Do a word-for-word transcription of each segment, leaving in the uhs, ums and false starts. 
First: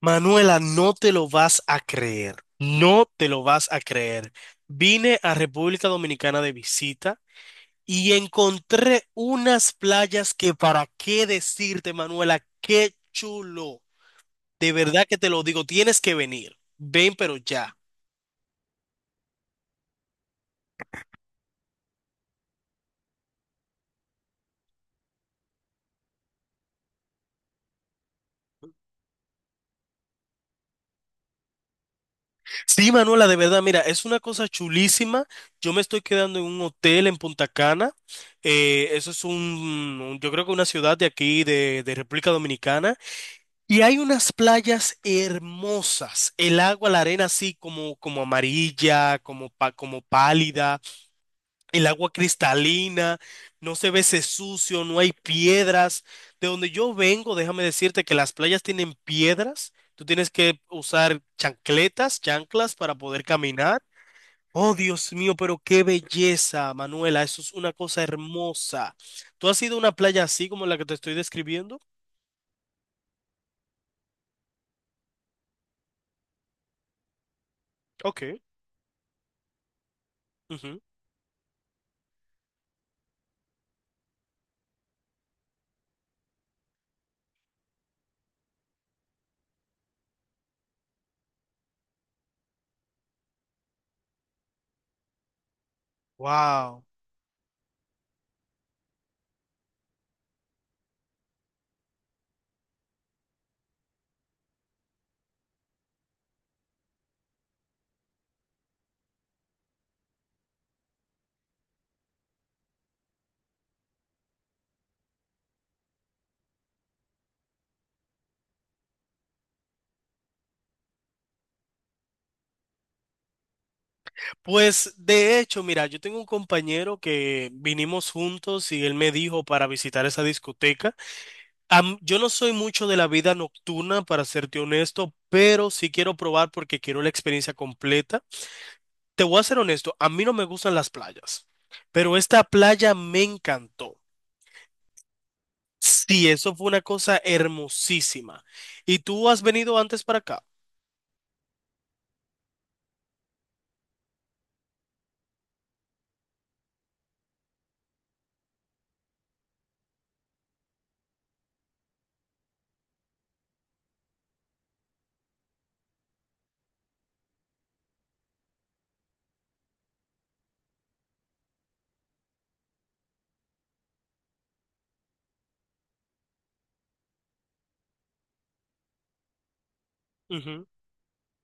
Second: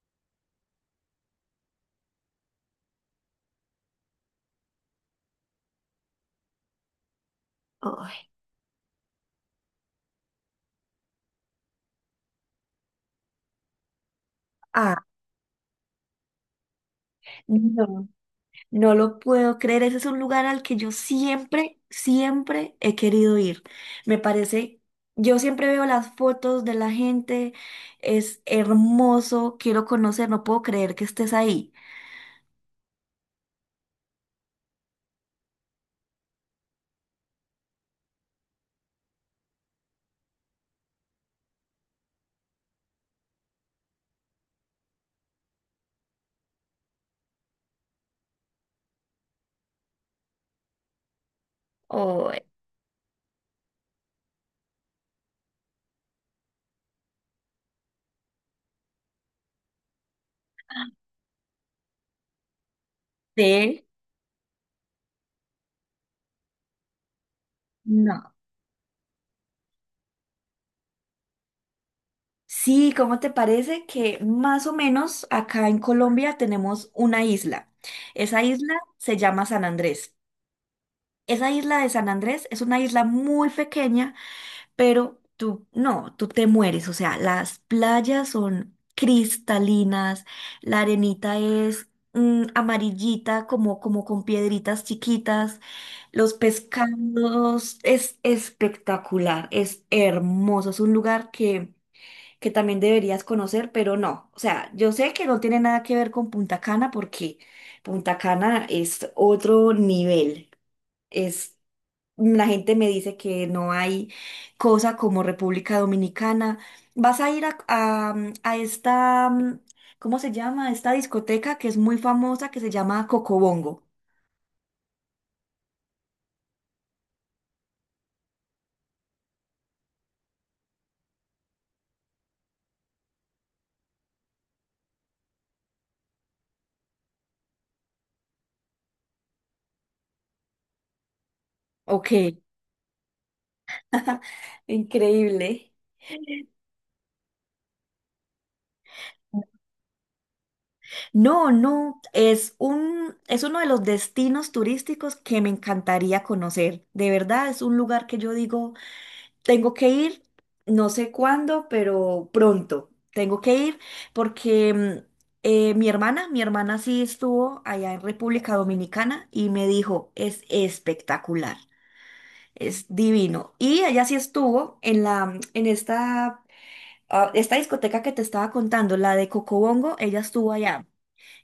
Manuela, no te lo vas a creer, no te lo vas a creer. Vine a República Dominicana de visita y Ay, encontré unas playas que para qué decirte, Manuela, qué chulo. De ah, verdad que te lo digo, tienes que venir. Ven, pero ya. no, no lo puedo creer. Ese es un lugar al que yo siempre, siempre he querido ir. Me parece, yo siempre veo las fotos de la gente, es hermoso, quiero conocer, no puedo creer que estés ahí. Sí, Manuela, de verdad, mira, es una cosa chulísima. Yo me estoy quedando en un hotel en Punta Cana. Eh, eso es un, un- yo creo que una ciudad de aquí, de de República Dominicana. Y hay unas playas hermosas, el agua, la arena así como, como amarilla, como, pa- como pálida, el agua Oh, cristalina, no se ve ese sucio, no hay piedras. De donde yo vengo, déjame decirte que las playas tienen piedras, tú tienes que usar chancletas, chanclas para poder caminar. sí, Oh, Dios mío, pero qué belleza, Manuela, eso es una cosa no. hermosa. ¿Tú has ido a una playa así como la que te estoy describiendo? Sí, ¿cómo te parece que más o menos acá en Colombia tenemos una isla? Ok. Esa isla se llama San Andrés. Esa isla de San Andrés es una isla muy pequeña pero tú, no, tú te mueres, o sea, las playas son cristalinas, la arenita es mm, amarillita, como, como con piedritas chiquitas, los Wow. pescados, es espectacular, es hermoso, es un lugar que, que también deberías conocer, pero no, o sea, yo sé que no tiene nada que ver con Punta Cana porque Punta Cana es otro nivel. Es la gente me dice que no hay cosa como República Dominicana. Vas a ir a, a, mm, a esta, mm, ¿cómo se llama? Esta discoteca que es muy famosa que se llama Cocobongo. Pues de hecho, mira, yo tengo un compañero que vinimos juntos y él me dijo para visitar esa discoteca. Am- yo no soy mucho de la vida nocturna, para serte honesto, pero sí quiero probar porque quiero la experiencia completa. Te voy a ser honesto, a mí no me gustan las playas, Ok, pero esta playa me encantó. increíble. Sí, eso fue una cosa hermosísima. ¿Y tú has venido antes para acá? No, no, es un, es uno de los destinos turísticos que me encantaría conocer. De verdad, es un lugar que yo digo. Tengo que ir, no sé cuándo, pero pronto. Tengo que ir porque mm, eh, mi hermana, mi hermana sí estuvo allá en República Dominicana y me dijo, es espectacular, es divino. Y ella sí estuvo en la, en esta, ah, esta discoteca que te estaba contando, la de Cocobongo, ella estuvo Ujú. allá.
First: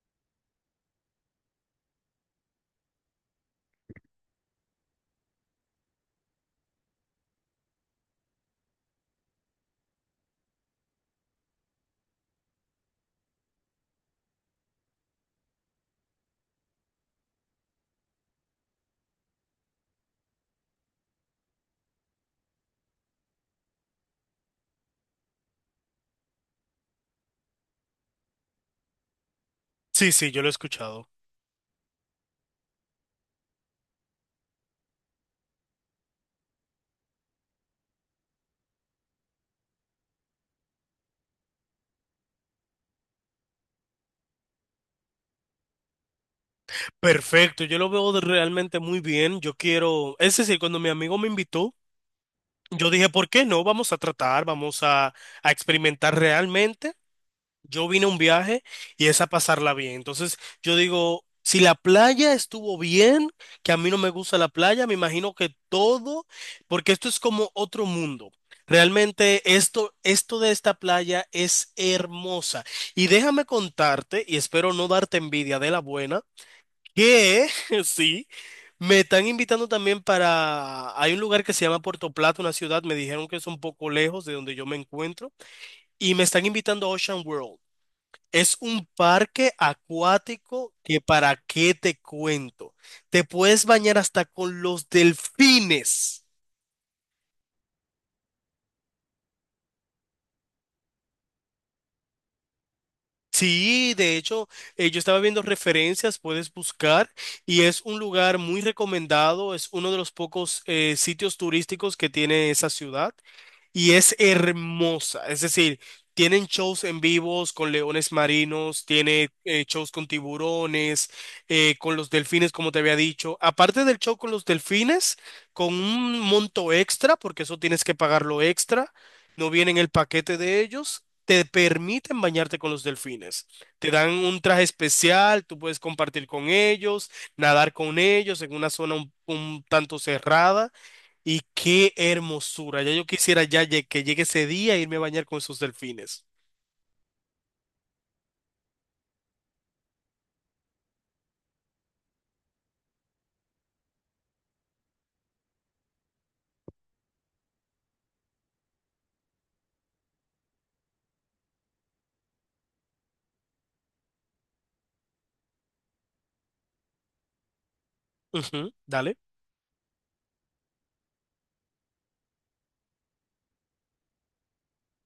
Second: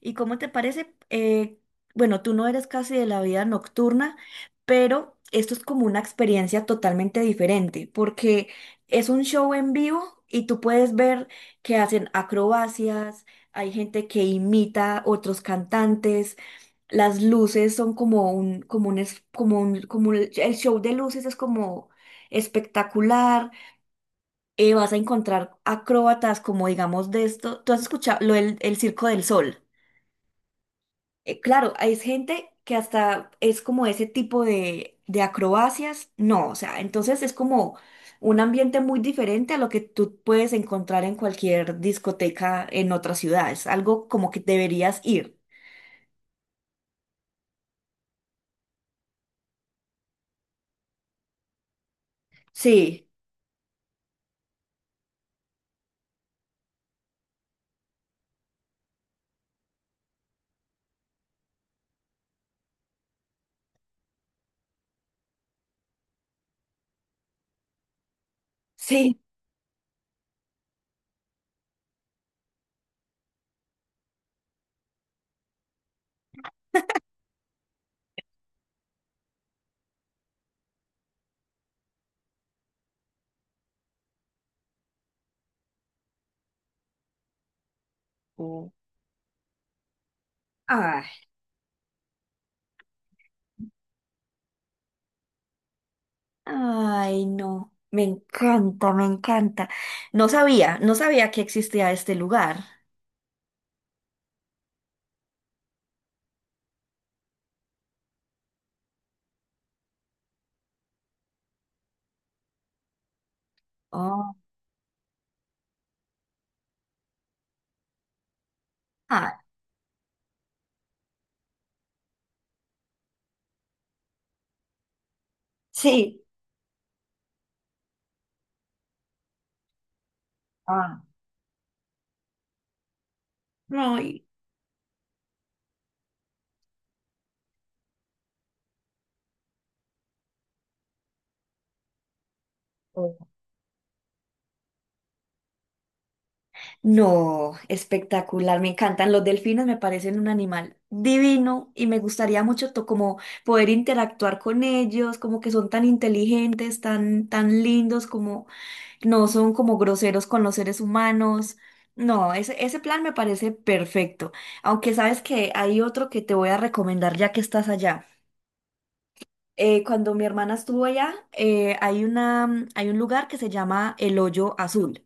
¿Y cómo te parece? Eh, bueno, tú no eres casi de la vida nocturna, pero esto es como una experiencia totalmente diferente, porque es un show en vivo y tú puedes ver que hacen acrobacias, hay gente que imita otros cantantes, las luces son como un, como un, es- como un, como el el show de luces es como espectacular, eh, vas a encontrar acróbatas como digamos de esto, tú has escuchado lo del el Circo del Sol. Sí, sí, yo lo he escuchado. Eh, claro, hay gente que hasta es como ese tipo de, de acrobacias. No, o sea, entonces es como un ambiente muy diferente a lo que tú puedes encontrar en cualquier discoteca en otra ciudad. Es algo como que deberías ir. Perfecto, yo lo veo de- realmente muy bien. Yo quiero, es decir, cuando mi amigo me invitó, yo Sí, dije, ¿por qué no? Vamos a tratar, vamos a, a experimentar realmente. Yo vine a un viaje y es a pasarla bien. Entonces, yo digo, si la playa estuvo bien, que a mí no me gusta la playa, me imagino que todo, porque esto es como otro mundo. sí. Realmente esto, esto de esta playa es hermosa. Y déjame contarte, y espero no darte envidia de la buena que sí, me están invitando también para... Hay un lugar que se llama Puerto Plata, una ciudad, me dijeron que es un poco lejos de donde yo me encuentro, y me están invitando a Ocean World. Es Mm. un parque acuático que Ay, para qué te cuento. Te puedes bañar hasta con los delfines. ay, no. Me encanta, me encanta. No sabía, no sabía que existía este lugar. Sí, de hecho, eh, yo estaba viendo referencias, puedes buscar, y es un lugar muy recomendado, es uno de los pocos eh, sitios turísticos que tiene esa ciudad. Y es Oh, hermosa. Es decir, tienen shows en vivos con leones marinos, tiene ah, eh, shows con tiburones, eh, con los delfines, como te había dicho. Aparte del show con los delfines, con un sí. monto extra, porque eso tienes que pagarlo extra, no viene en el paquete de Ah. ellos te permiten bañarte con los delfines. Te No, dan un traje especial, tú puedes compartir con ellos, nadar con ellos en una zona un, un tanto cerrada. Y qué hermosura. Ya yo quisiera ya lle- que llegue ese día e irme a bañar con esos delfines. No, espectacular, me encantan. Los delfines me parecen un animal divino y me gustaría mucho to- como poder interactuar con ellos, como que son tan inteligentes, tan, tan lindos, como no son como groseros con los seres humanos. No, ese, ese plan me parece perfecto. Aunque sabes que hay otro que te voy a recomendar ya que estás allá. Ujú, dale. Eh, cuando mi hermana estuvo allá, eh, hay una, hay un lugar que se llama El Hoyo Azul.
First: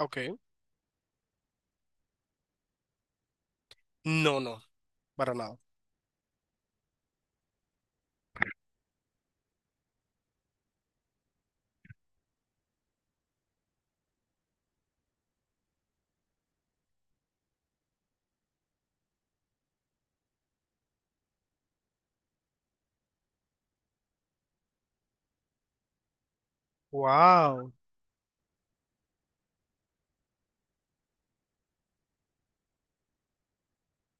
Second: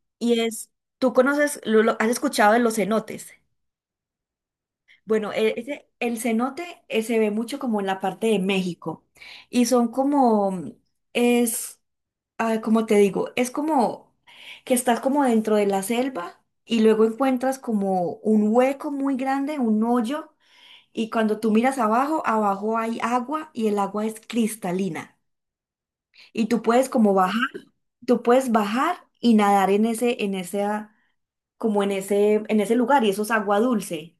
Ok. Y es, tú conoces, lo, lo- has escuchado de los cenotes. No, no, Bueno, para e- nada. ese- el cenote eh, se ve mucho como en la parte de México. Y son como, es, ah, como te digo, es como que estás como dentro de la selva y luego encuentras como un hueco muy grande, un hoyo. Y cuando tú miras abajo, abajo hay agua y el agua es cristalina. Y tú puedes como bajar, Wow. tú puedes bajar y nadar en ese, en ese como en ese, en ese lugar y eso es agua dulce.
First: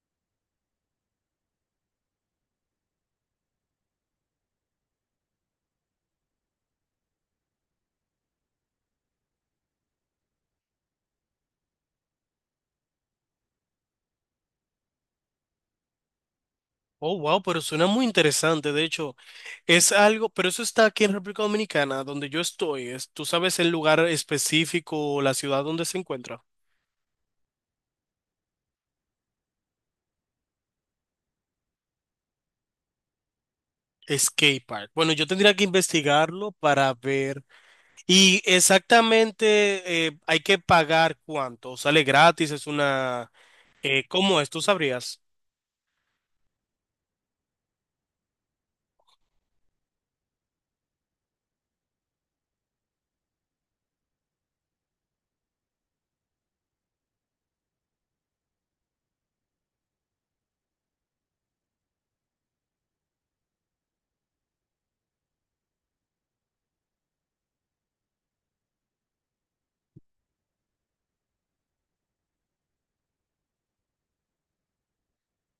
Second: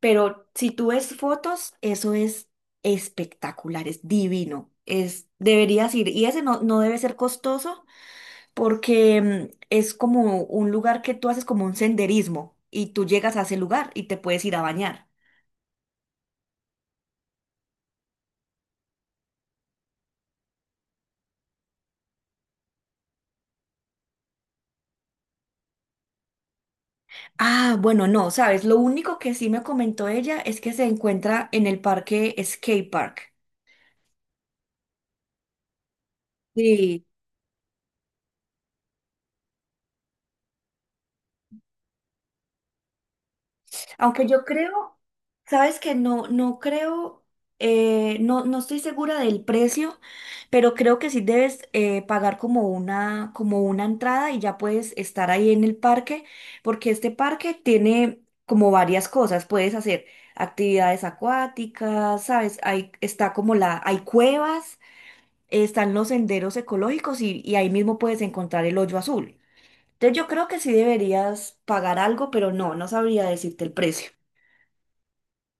Pero si tú ves fotos, eso es espectacular, es divino. Es, deberías ir. Y ese no, no debe ser costoso porque mm, es como un lugar que tú haces como un senderismo y tú llegas a ese lugar y te puedes ir a bañar. Oh, wow, pero suena muy interesante. De hecho, es algo, pero eso está aquí en República Dominicana, donde yo estoy. Es- ¿tú sabes el lugar específico o la ciudad donde se encuentra? Ah, bueno, no, sabes, lo único que sí me comentó ella es que se encuentra en el parque Skate Park. Skate Park. Bueno, yo tendría que investigarlo para sí ver. Y exactamente eh, hay que pagar cuánto. ¿Sale gratis? ¿Es una... eh, Aunque cómo yo es? ¿Tú creo, sabrías? sabes que no, no creo, eh, no, no estoy segura del precio, pero creo que sí debes eh, pagar como una, como una entrada y ya puedes estar ahí en el parque, porque este parque tiene como varias cosas. Puedes hacer actividades acuáticas, sabes, ahí está como la, hay cuevas, están los senderos ecológicos y, y ahí mismo puedes encontrar el hoyo azul. Entonces yo creo que sí deberías pagar algo, pero no, no sabría decirte el precio.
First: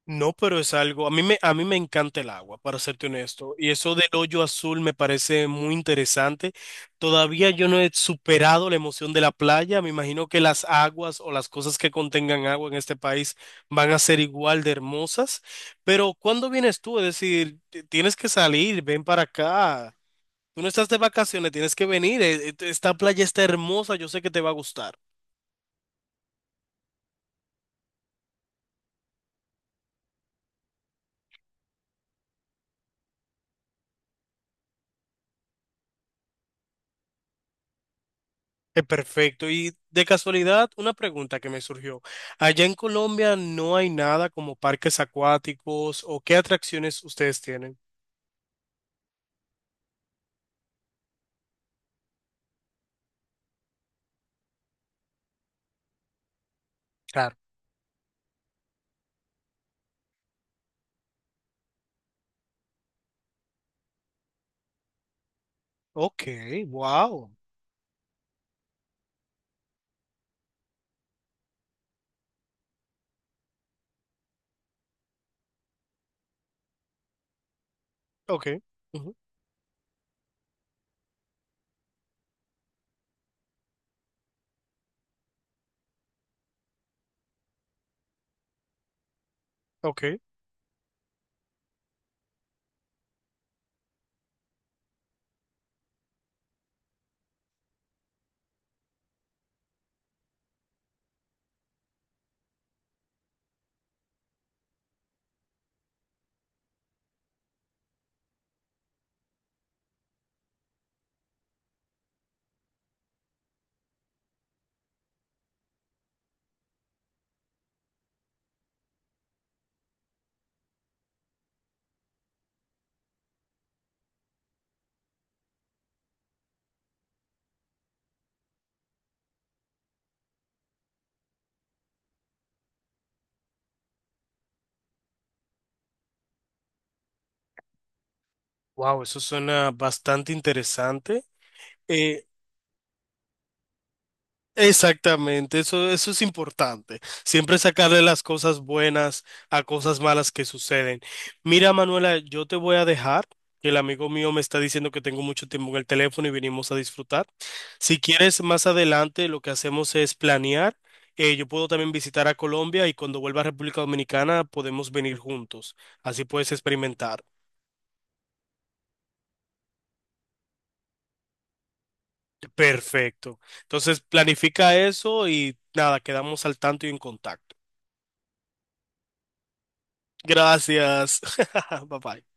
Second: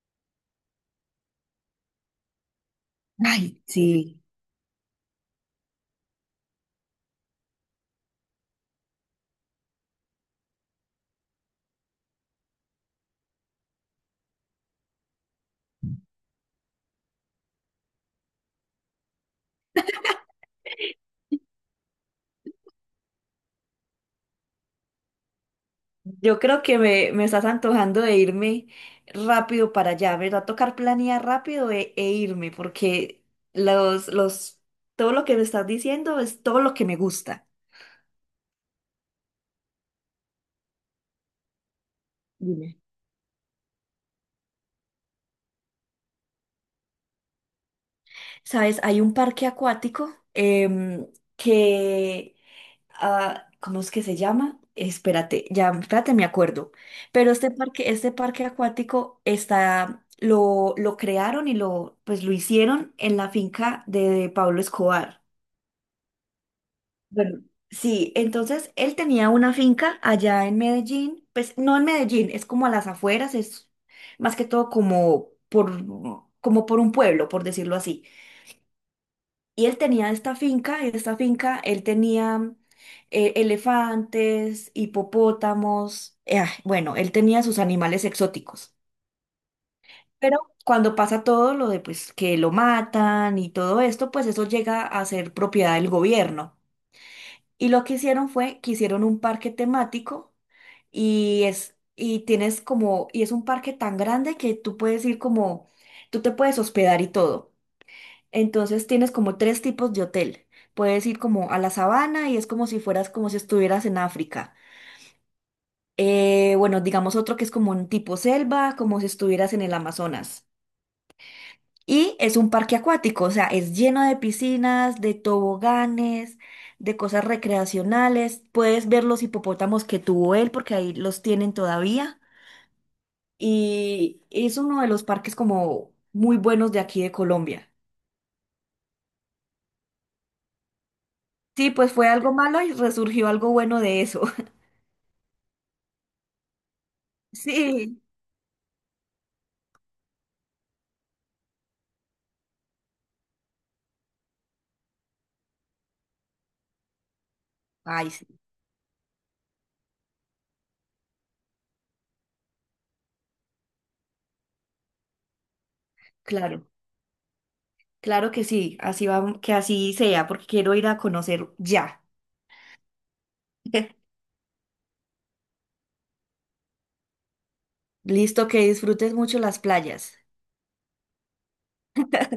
No, pero es algo, a mí me, a mí me encanta el agua, para serte honesto, Ay, y eso del sí. hoyo azul me parece muy interesante. Todavía yo no he superado la emoción de la playa, me imagino que las aguas o las cosas que contengan agua en este país van a ser igual de hermosas, pero ¿cuándo vienes tú? Es decir, t- tienes que salir, ven para acá, tú no estás de vacaciones, tienes que venir, eh, eh, esta playa está hermosa, yo sé que te va a gustar. Yo creo que me, me estás antojando de irme rápido para allá. Me va a tocar planear rápido e, e irme, porque los, los, todo lo que me estás diciendo es todo lo que me gusta. Eh, Perfecto. Y de casualidad, una pregunta que me surgió. Allá en Dime. Colombia no hay nada como parques acuáticos o qué atracciones ustedes tienen. ¿Sabes? Hay un parque acuático em, que ah, ¿cómo es que se llama? Espérate, ya, espérate, me acuerdo. Pero Claro. este parque, este parque acuático está, lo, lo crearon y lo, pues lo hicieron en la finca de Pablo Escobar. Ok, wow. Bueno, sí, entonces él tenía una finca allá en Medellín, pues no en Medellín, es como a las afueras, es más que todo como por, como por, un pueblo, por decirlo así. Ok. Ujú, Y él tenía esta finca, y en esta finca él tenía eh, elefantes, hipopótamos, eh, ah, bueno, él tenía sus animales exóticos. ok. Pero cuando pasa todo lo de pues que lo matan y todo esto, pues eso llega a ser propiedad del gobierno. Y lo que hicieron fue que hicieron un parque temático y es y tienes como y es un parque tan grande que tú puedes ir como tú te puedes hospedar y todo. Entonces tienes como tres tipos de hotel. Puedes ir como a la sabana y es como si fueras como si estuvieras en África. Eh, bueno, digamos otro que es como un tipo selva, como si estuvieras en el Amazonas. Y es un parque acuático, o sea, es lleno de piscinas, de toboganes, de cosas recreacionales. Puedes ver los hipopótamos que tuvo él, porque ahí los tienen todavía. Y es uno de los parques como muy buenos de aquí de Colombia. Wow, eso suena bastante interesante. Sí, pues fue Eh, algo malo y resurgió algo bueno de eso. Exactamente, eso, eso es importante. Siempre sacarle Sí. las cosas buenas a cosas malas que suceden. Mira, Manuela, yo te voy a dejar, que el amigo mío me está diciendo que tengo mucho tiempo en el teléfono y venimos a disfrutar. Si Ay, sí, quieres, más adelante lo que hacemos es planear. Eh, yo puedo también visitar a Colombia y cuando vuelva a República Dominicana podemos venir juntos. Así puedes claro, experimentar. claro que sí, así va, que así sea, porque quiero ir a conocer ya. Perfecto. Entonces, planifica eso y nada, quedamos al tanto y en contacto. Listo, que disfrutes mucho las playas. Gracias. Bye bye.